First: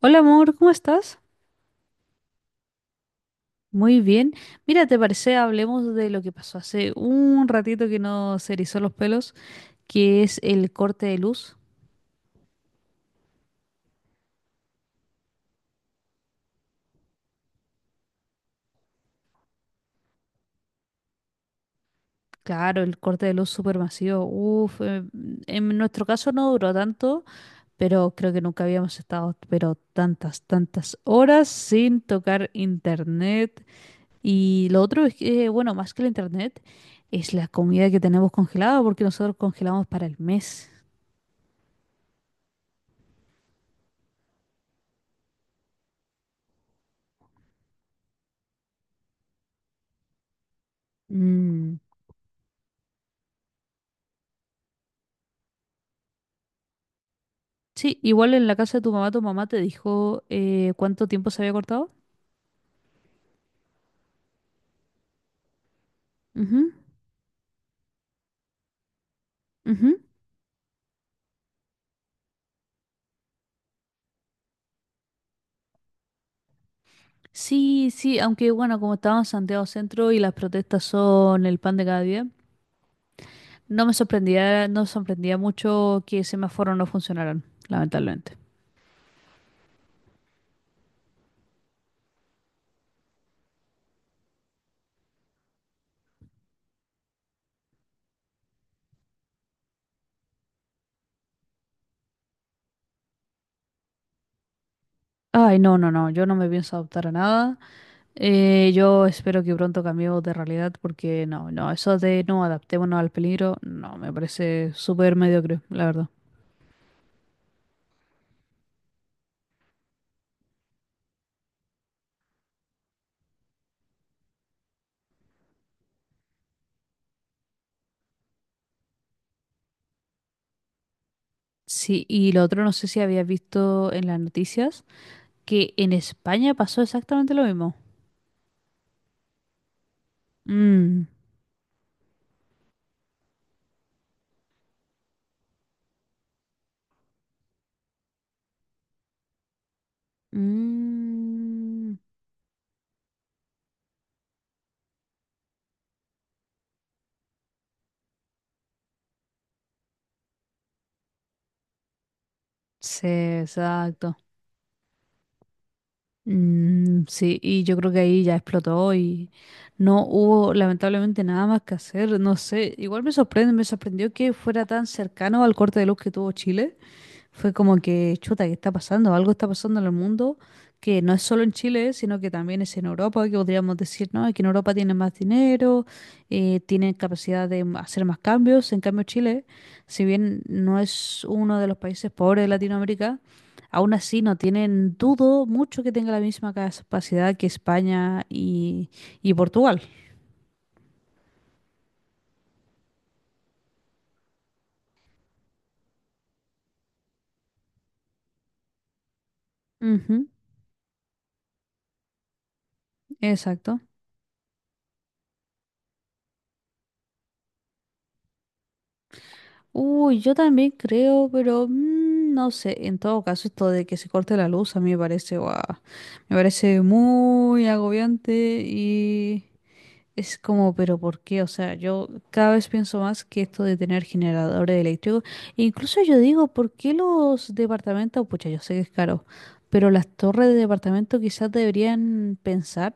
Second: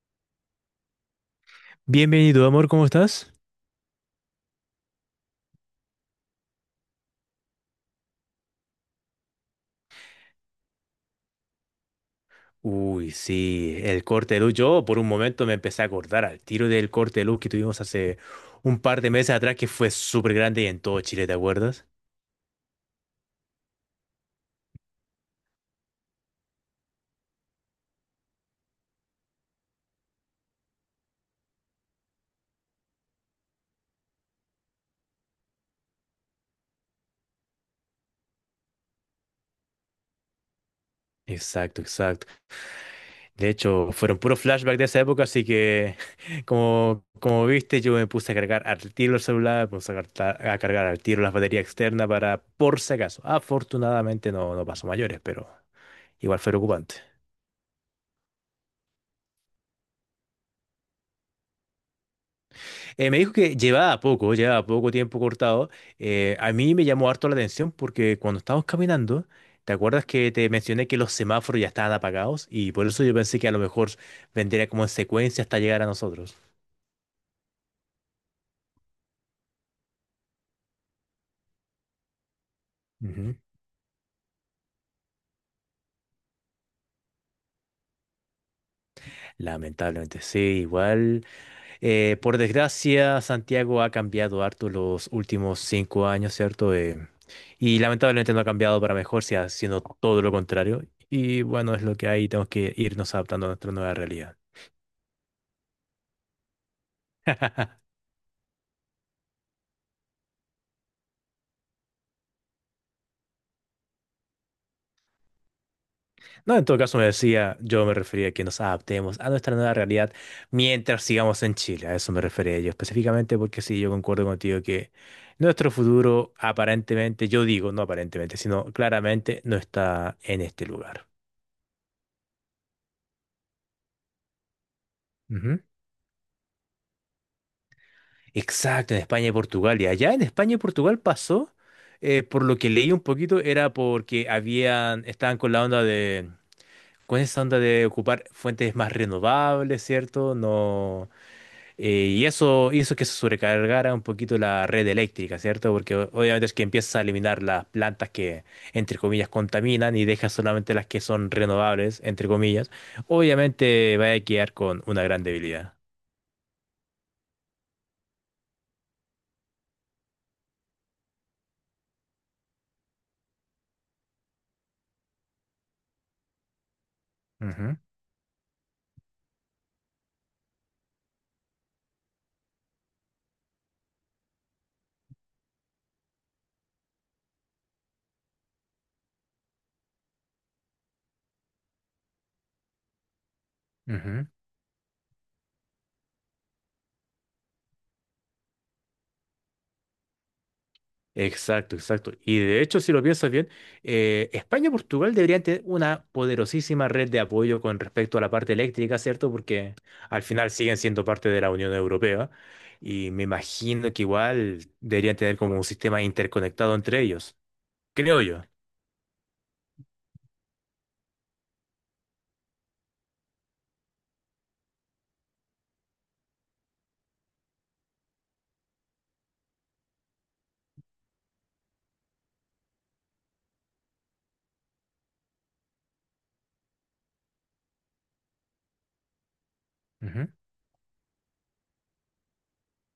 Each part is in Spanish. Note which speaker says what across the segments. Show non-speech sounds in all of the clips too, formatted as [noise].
Speaker 1: Hola amor, ¿cómo estás?
Speaker 2: Bienvenido, amor, ¿cómo estás?
Speaker 1: Muy bien. Mira, ¿te parece? Hablemos de lo que pasó hace un ratito que nos erizó los pelos, que es el corte de luz.
Speaker 2: Uy, sí, el corte de luz. Yo por un momento me empecé a acordar al tiro del corte de luz que tuvimos hace un par de meses atrás, que fue súper grande y en todo Chile, ¿te acuerdas?
Speaker 1: Claro, el corte de luz supermasivo. Uf, en nuestro caso no duró tanto, pero creo que nunca habíamos estado, pero tantas, tantas horas sin tocar internet. Y lo otro es que, bueno, más que el internet, es la comida que tenemos congelada, porque nosotros congelamos para el mes.
Speaker 2: Exacto, exacto. De hecho, fueron puros flashbacks de esa época, así que [laughs] como viste, yo me puse a cargar al tiro el celular, me puse a cargar al tiro las baterías
Speaker 1: Mm.
Speaker 2: externas para por si acaso. Afortunadamente no, no pasó mayores, pero igual fue preocupante.
Speaker 1: Sí, igual en la casa de tu mamá te dijo cuánto tiempo se había cortado.
Speaker 2: Me dijo que llevaba poco tiempo cortado. A
Speaker 1: Ujú,
Speaker 2: mí me llamó harto la atención porque cuando estábamos caminando, ¿te
Speaker 1: ujú.
Speaker 2: acuerdas que te mencioné que los semáforos ya estaban apagados? Y por eso yo pensé que a lo mejor vendría como en secuencia hasta llegar a nosotros.
Speaker 1: Sí, sí, aunque bueno, como estaba en Santiago Centro y las protestas son el pan de cada día,
Speaker 2: Ujú.
Speaker 1: no me sorprendía, no sorprendía mucho que semáforos no funcionaran, lamentablemente.
Speaker 2: Lamentablemente, sí, igual. Por desgracia, Santiago ha cambiado harto los últimos 5 años, ¿cierto? Y lamentablemente no ha cambiado para mejor, si haciendo todo lo contrario. Y bueno, es lo que hay, tenemos que irnos adaptando a nuestra nueva realidad.
Speaker 1: Ay, no, no, no, yo no me pienso adoptar a nada.
Speaker 2: [laughs]
Speaker 1: Yo espero que pronto cambiemos de realidad porque no, no, eso de no adaptémonos al peligro, no, me parece súper mediocre, la verdad.
Speaker 2: No, en todo caso me decía, yo me refería a que nos adaptemos a nuestra nueva realidad mientras sigamos en Chile. A eso me refería yo específicamente porque sí, yo concuerdo contigo que nuestro futuro aparentemente, yo digo no aparentemente, sino claramente no está en este lugar.
Speaker 1: Sí, y lo otro no sé si habías visto en las noticias,
Speaker 2: Ujú.
Speaker 1: que en España pasó exactamente lo mismo.
Speaker 2: Exacto, en España y Portugal. Y allá en España y Portugal
Speaker 1: Mm.
Speaker 2: pasó, por lo que leí un poquito, era porque estaban con con esa onda de ocupar fuentes más renovables, ¿cierto? No.
Speaker 1: Mm.
Speaker 2: Y eso hizo que se sobrecargara un poquito la red eléctrica, ¿cierto? Porque obviamente es que empiezas a eliminar las plantas que, entre comillas, contaminan y dejas solamente las que son renovables, entre comillas.
Speaker 1: Sí,
Speaker 2: Obviamente va
Speaker 1: exacto.
Speaker 2: a quedar con una gran debilidad.
Speaker 1: Mm, sí, y yo creo que ahí ya explotó y no hubo lamentablemente nada más que hacer, no sé, igual me sorprende, me sorprendió que fuera tan cercano al corte de luz que tuvo Chile, fue como
Speaker 2: Ujú,
Speaker 1: que, chuta, ¿qué está pasando? Algo está pasando en el mundo que no es solo en Chile, sino que también es en Europa, que podríamos decir, no, es que en Europa tienen más dinero, tienen capacidad de hacer más cambios, en cambio Chile, si bien no es uno de los países pobres de Latinoamérica, aún así,
Speaker 2: ujú.
Speaker 1: no tienen, dudo mucho que tenga la misma capacidad que España y Portugal.
Speaker 2: Exacto, exacto. Y de hecho, si lo piensas bien, España y Portugal deberían tener una poderosísima red de apoyo con respecto a la parte eléctrica, ¿cierto? Porque al
Speaker 1: Ujú,
Speaker 2: final siguen siendo parte de la Unión Europea y me
Speaker 1: exacto.
Speaker 2: imagino que igual deberían tener como un sistema interconectado entre ellos, creo yo.
Speaker 1: Uy, yo también creo, pero no sé. En todo caso, esto de que se corte la luz a mí me parece, guau, me parece muy agobiante. Y Es como, pero ¿por qué? O sea, yo cada vez pienso más que esto de tener generadores eléctricos. E incluso yo digo, ¿por qué los departamentos? Pucha, yo sé que es caro, pero las
Speaker 2: Ujú.
Speaker 1: torres de departamento quizás deberían pensar,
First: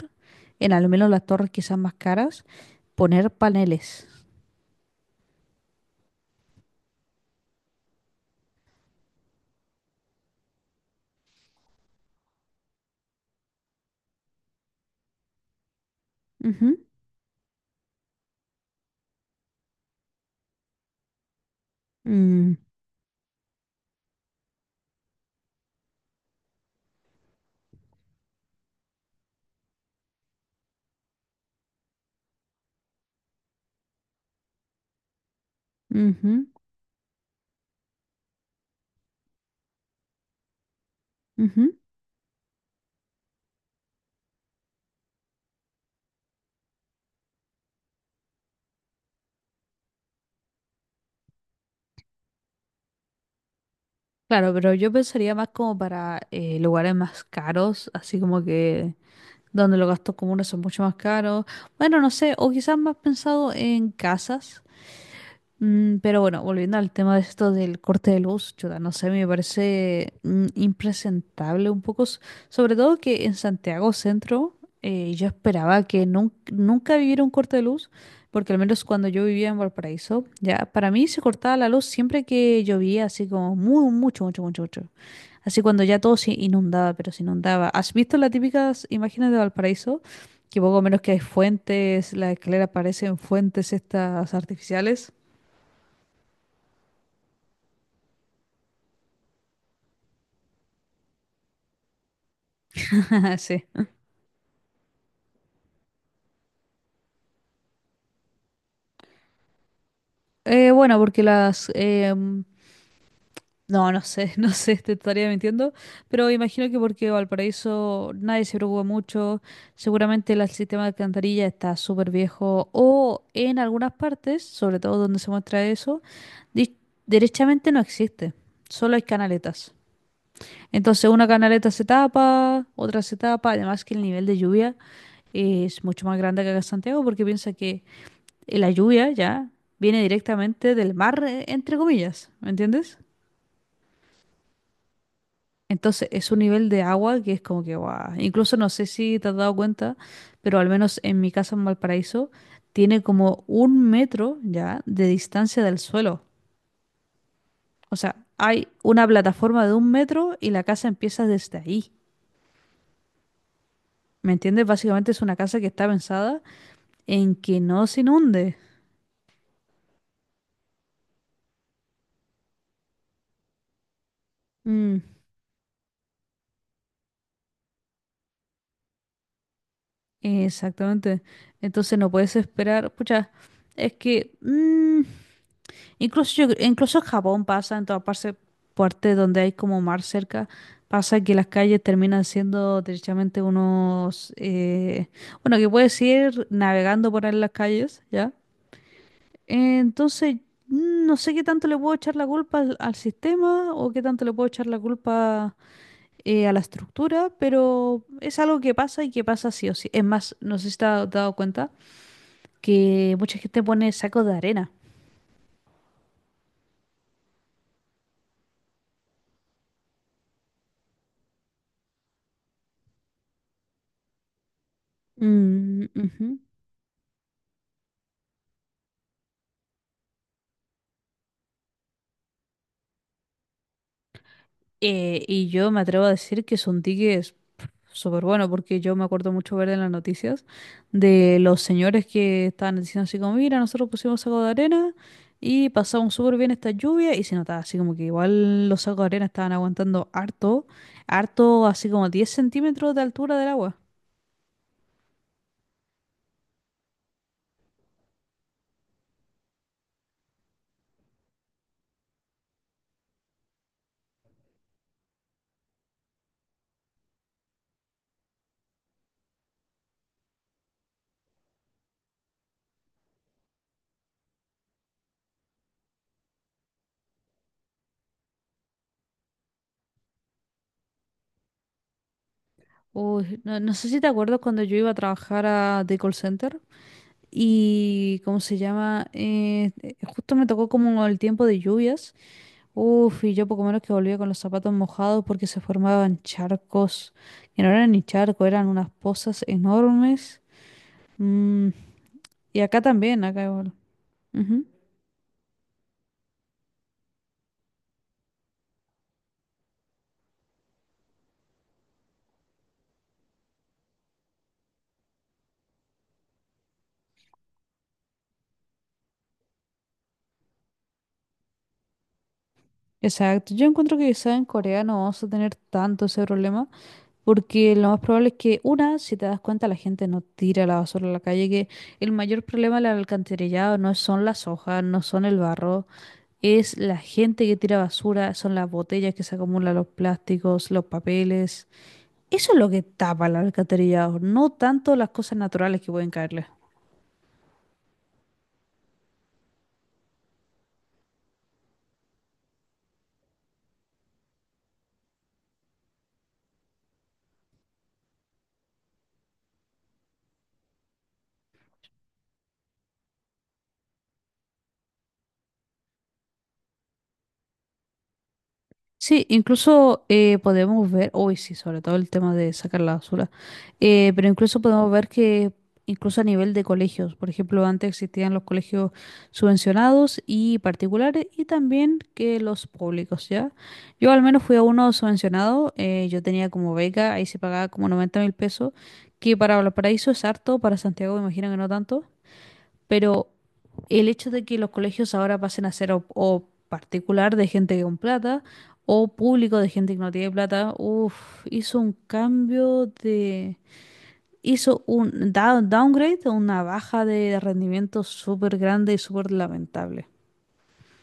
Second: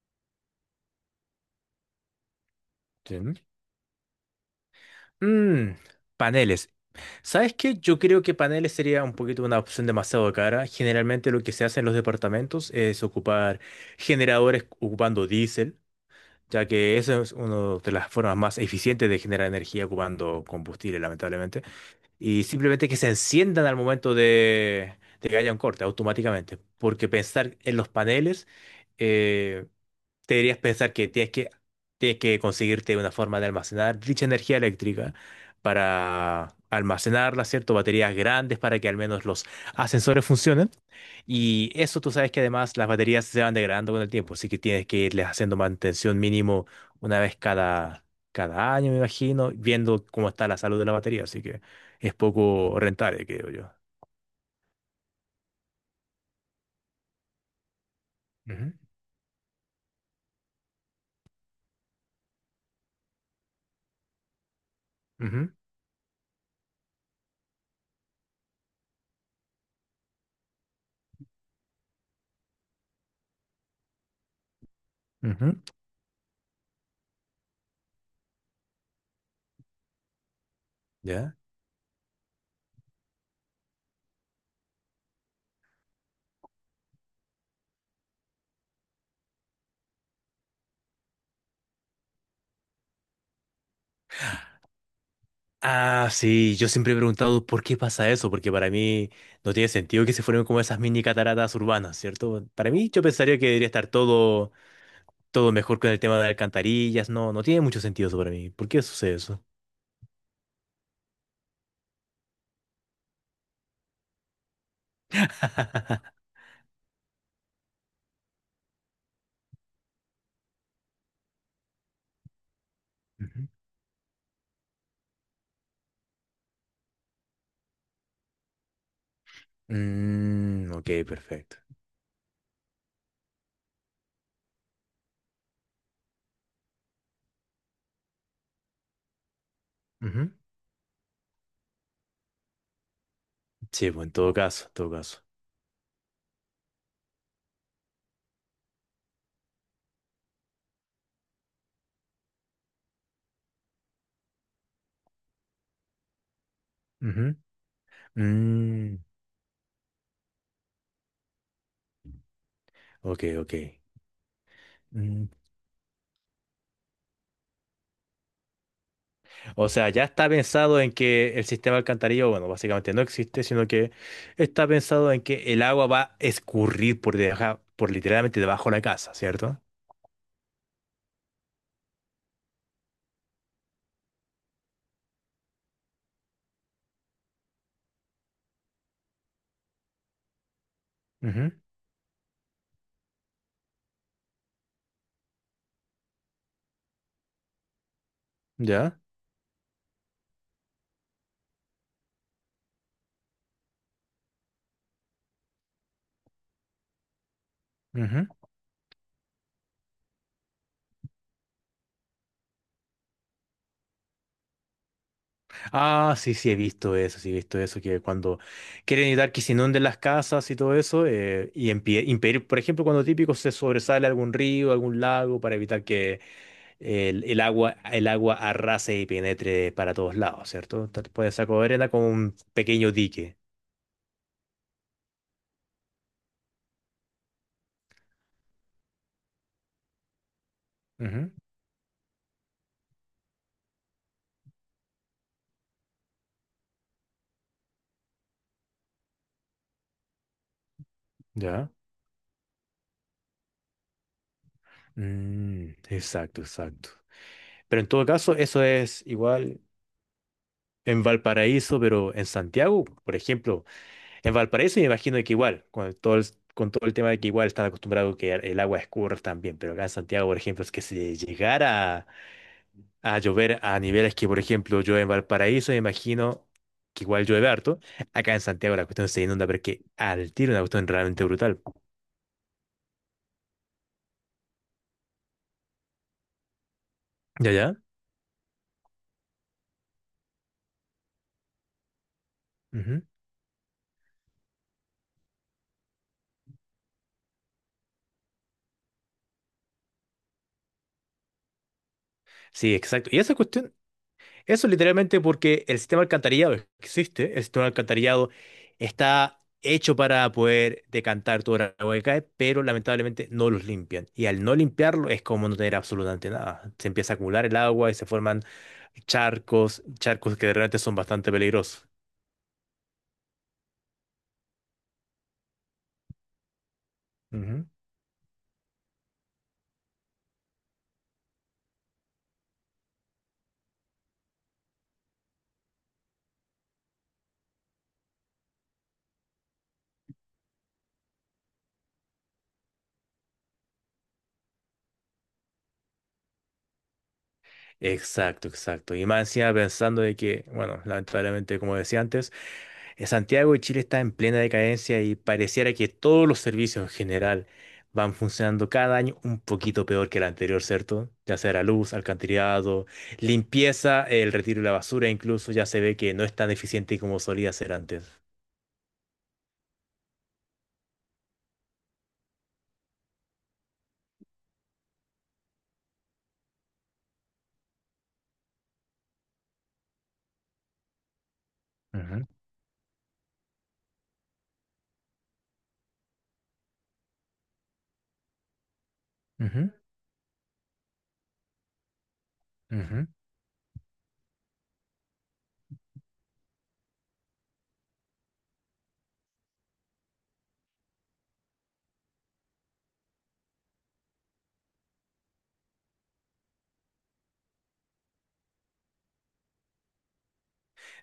Speaker 1: en al menos las torres quizás más caras,
Speaker 2: Sí.
Speaker 1: poner
Speaker 2: ¿No?
Speaker 1: paneles.
Speaker 2: Mm, Paneles. ¿Sabes qué? Yo creo que paneles sería un poquito una opción demasiado cara. Generalmente lo que se hace en los departamentos es ocupar generadores ocupando diésel, ya
Speaker 1: Ujú,
Speaker 2: que esa es una de las formas más eficientes de generar energía ocupando combustible, lamentablemente. Y
Speaker 1: mm,
Speaker 2: simplemente que se enciendan al momento de, que haya un corte, automáticamente. Porque pensar en los paneles, eh, deberías pensar que tienes que conseguirte una forma de almacenar dicha energía eléctrica
Speaker 1: ujú,
Speaker 2: para almacenarla, ¿cierto? Baterías grandes para que al menos los ascensores funcionen. Y
Speaker 1: ujú.
Speaker 2: eso tú sabes que además las baterías se van degradando con el tiempo, así que tienes que irles haciendo mantención mínimo una vez cada año, me imagino, viendo cómo está la salud de la batería, así que es poco rentable, creo yo.
Speaker 1: Claro, pero yo pensaría más como para lugares más caros, así como
Speaker 2: Ujú,
Speaker 1: que donde los gastos comunes son mucho más caros. Bueno, no sé, o quizás más pensado en casas. Pero bueno, volviendo al tema de esto del corte de luz, chuta, no sé, me parece impresentable un poco, sobre todo que en Santiago Centro yo
Speaker 2: ujú, ujú.
Speaker 1: esperaba que nunca viviera un corte de luz, porque al menos cuando yo vivía en Valparaíso, ya para mí se
Speaker 2: ¿Ya?
Speaker 1: cortaba la luz siempre que llovía, así como muy, mucho, mucho, mucho, mucho. Así cuando ya todo se inundaba, pero se inundaba. ¿Has visto las típicas imágenes de Valparaíso? Que poco menos que hay fuentes, las escaleras parecen fuentes estas artificiales.
Speaker 2: Ah, sí, yo siempre he preguntado por qué pasa eso, porque para mí no tiene sentido que se formen como esas mini cataratas urbanas, ¿cierto? Para mí yo
Speaker 1: [laughs]
Speaker 2: pensaría que
Speaker 1: Sí.
Speaker 2: debería estar todo, todo mejor con el tema de alcantarillas, no, no tiene mucho sentido eso para mí. ¿Por qué sucede eso?
Speaker 1: Bueno, porque las no, no sé, [laughs] no sé, te estaría mintiendo,
Speaker 2: [laughs]
Speaker 1: pero imagino que porque Valparaíso nadie se preocupa mucho, seguramente el sistema de alcantarilla está súper viejo o
Speaker 2: Ujú.
Speaker 1: en algunas partes, sobre todo donde se muestra eso, di- derechamente no existe, solo hay canaletas.
Speaker 2: Mm, ok,
Speaker 1: Entonces una
Speaker 2: perfecto.
Speaker 1: canaleta se tapa, otra se tapa, además que el nivel de lluvia es mucho más grande que acá en Santiago porque piensa que y la lluvia ya viene
Speaker 2: Ujú.
Speaker 1: directamente del mar, entre comillas, ¿me entiendes?
Speaker 2: Sí, pues en todo caso, en todo caso.
Speaker 1: Entonces es un nivel de agua que es como que, guau. Incluso no sé si te has dado cuenta, pero al menos en mi casa en Valparaíso tiene como un metro ya de distancia del suelo.
Speaker 2: Ujú.
Speaker 1: O sea, hay
Speaker 2: Mm,
Speaker 1: una plataforma de un metro y la casa empieza desde ahí.
Speaker 2: ok, ok.
Speaker 1: ¿Me entiendes? Básicamente es
Speaker 2: Mm,
Speaker 1: una casa que está pensada en que no se inunde.
Speaker 2: O sea, ya está pensado en que el sistema alcantarillado, bueno, básicamente no existe, sino que está
Speaker 1: Mm,
Speaker 2: pensado en que el agua va a escurrir por debajo, por literalmente debajo de la casa, ¿cierto?
Speaker 1: exactamente. Entonces no puedes esperar, pucha, es que incluso yo, incluso en Japón pasa, en toda parte, parte donde hay como mar cerca, pasa que las
Speaker 2: Ujú,
Speaker 1: calles terminan siendo derechamente unos, bueno, que puedes ir navegando por ahí en las calles, ¿ya?
Speaker 2: ya.
Speaker 1: Entonces, no sé qué tanto le puedo echar la culpa al, al sistema o qué tanto le puedo echar la culpa a la estructura, pero
Speaker 2: Ujú.
Speaker 1: es algo que pasa y que pasa sí o sí. Es más, no sé si te has dado cuenta que mucha gente pone sacos de arena.
Speaker 2: Ah, sí, sí, he visto eso, sí, he visto eso, que cuando quieren evitar que se inunden las casas y todo eso, y impedir, por ejemplo, cuando típico se sobresale algún río, algún lago, para evitar
Speaker 1: Mm,
Speaker 2: que
Speaker 1: ujú.
Speaker 2: el agua arrase y penetre para todos lados, ¿cierto? Puede sacar arena como un pequeño dique.
Speaker 1: Y yo me atrevo a decir que son tickets súper buenos, porque yo me acuerdo mucho ver en las noticias
Speaker 2: Ujú,
Speaker 1: de los señores que estaban diciendo así como, mira, nosotros pusimos saco de arena y pasamos súper bien esta lluvia y se notaba así como que igual los sacos de arena estaban aguantando harto, harto
Speaker 2: ya.
Speaker 1: así como 10 centímetros de altura del agua.
Speaker 2: Mm, exacto, exacto. Pero en todo caso, eso es igual en Valparaíso, pero en Santiago, por ejemplo, en Valparaíso me imagino que igual, con todo el tema de que igual están acostumbrados que el agua escurra también, pero acá en Santiago, por ejemplo, es que si llegara a, llover a niveles que, por ejemplo, yo en Valparaíso me imagino que igual llueve harto, acá en Santiago la cuestión se inunda, pero es que al tiro una cuestión realmente brutal.
Speaker 1: Uy, no, no sé si te acuerdas cuando yo iba a trabajar a The Call Center
Speaker 2: Ya, ya.
Speaker 1: y, ¿cómo se llama? Justo me tocó como el tiempo de lluvias.
Speaker 2: Ujú.
Speaker 1: Uf, y yo poco menos que volvía con los zapatos mojados porque se formaban charcos, que no eran ni charcos, eran unas pozas enormes. Mm, y
Speaker 2: Sí,
Speaker 1: acá
Speaker 2: exacto. Y
Speaker 1: también,
Speaker 2: esa
Speaker 1: acá igual.
Speaker 2: cuestión.
Speaker 1: Ujú,
Speaker 2: Eso literalmente porque el sistema alcantarillado existe, el sistema alcantarillado está hecho para poder decantar toda el agua que cae, pero lamentablemente no los limpian. Y al no limpiarlo es como no tener absolutamente nada. Se empieza a acumular el agua y se forman charcos, charcos que de repente son bastante peligrosos.
Speaker 1: exacto, yo encuentro que quizá en Corea no vamos a tener tanto ese problema,
Speaker 2: Ujú.
Speaker 1: porque lo más probable es que, una, si te das cuenta, la gente no tira la basura a la calle, que el mayor problema del alcantarillado no son las hojas, no son el barro, es la gente que tira basura, son las botellas que se acumulan, los plásticos, los papeles. Eso es lo que tapa el alcantarillado, no tanto las cosas naturales que pueden caerle.
Speaker 2: Exacto, exacto. Y más encima pensando de que, bueno, lamentablemente, como decía antes, en Santiago de Chile está en plena decadencia y pareciera que todos los servicios en general van funcionando cada año un poquito peor que el anterior, ¿cierto? Ya sea la luz, alcantarillado, limpieza, el retiro de la basura, incluso ya se ve que no es tan eficiente como solía ser antes.
Speaker 1: Sí, incluso podemos ver, hoy sí, sobre todo el tema de sacar la basura, pero incluso podemos ver que incluso a nivel de colegios, por ejemplo, antes existían los colegios subvencionados y particulares y también
Speaker 2: Ujú,
Speaker 1: que los públicos, ¿ya? Yo al menos fui a uno subvencionado, yo tenía como beca, ahí se pagaba como 90 mil pesos, que para
Speaker 2: ujú,
Speaker 1: Valparaíso es harto, para Santiago me imagino que no tanto.
Speaker 2: ujú.
Speaker 1: Pero el hecho de que los colegios ahora pasen a ser o particular de gente con plata o público de gente que no tiene plata, uff, hizo un downgrade, una baja de rendimiento súper grande y súper lamentable.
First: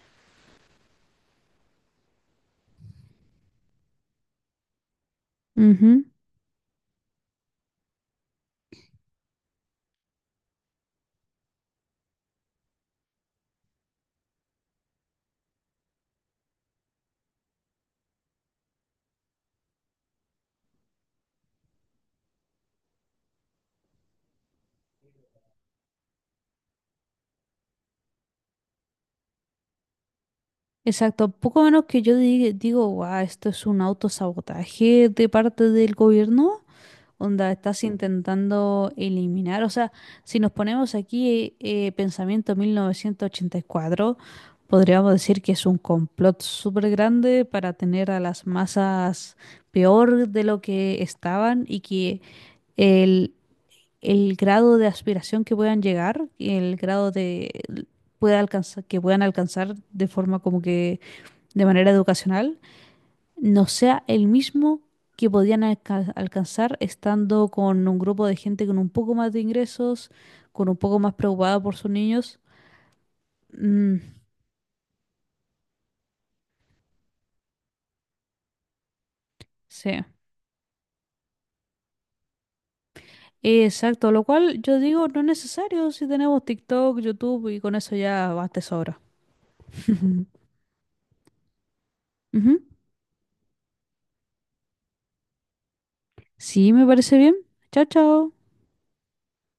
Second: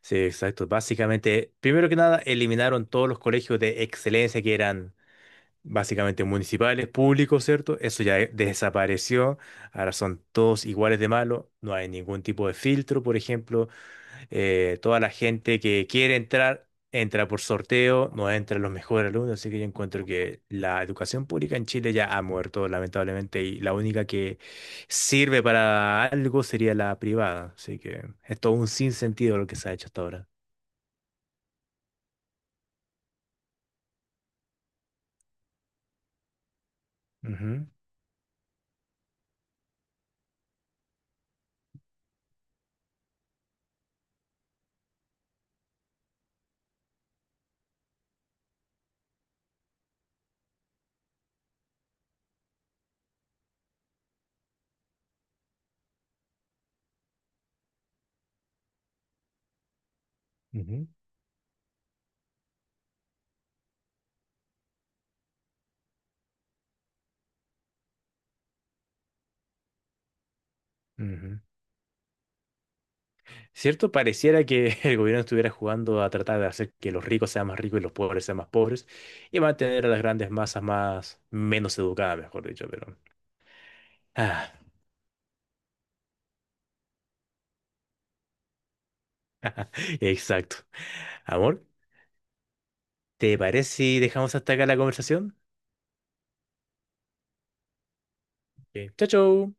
Speaker 2: Sí, exacto. Básicamente, primero que nada, eliminaron todos los colegios de excelencia que eran
Speaker 1: Ujú,
Speaker 2: básicamente municipales, públicos, ¿cierto? Eso ya desapareció, ahora son todos iguales de malos, no hay ningún tipo de filtro, por ejemplo, toda la gente que quiere entrar, entra por sorteo, no entran los mejores alumnos, así que yo encuentro que la educación pública en Chile ya ha muerto, lamentablemente, y la única que sirve para algo sería la privada, así que es todo un sinsentido lo que se ha hecho hasta ahora.
Speaker 1: exacto, poco menos que yo digo, guau, esto es un autosabotaje de parte del gobierno, onda, estás intentando eliminar, o sea, si nos ponemos aquí pensamiento 1984, podríamos decir que es un complot súper grande para tener a las masas peor de lo que estaban y que el, el grado de aspiración que puedan llegar, el grado de pueda alcanzar, que puedan alcanzar de forma como
Speaker 2: Ujú, ujú,
Speaker 1: que de manera educacional no sea el mismo que podían alcanzar estando con un grupo de gente con un poco más de ingresos, con un poco más
Speaker 2: ujú.
Speaker 1: preocupada por sus niños.
Speaker 2: ¿Cierto?
Speaker 1: Mm,
Speaker 2: Pareciera que [laughs] el gobierno estuviera jugando a tratar de hacer que los ricos sean más ricos y los pobres sean más pobres y mantener a
Speaker 1: sí,
Speaker 2: las grandes masas más menos educadas, mejor dicho, pero.
Speaker 1: exacto, lo
Speaker 2: Ah,
Speaker 1: cual yo digo no es necesario si tenemos TikTok, YouTube y con eso ya basta y sobra.
Speaker 2: [laughs]
Speaker 1: [laughs]
Speaker 2: exacto. Amor,
Speaker 1: Ujú.
Speaker 2: ¿te parece si dejamos hasta acá la conversación?
Speaker 1: Sí, me parece bien. Chao, chao.
Speaker 2: Ok, chao, chao.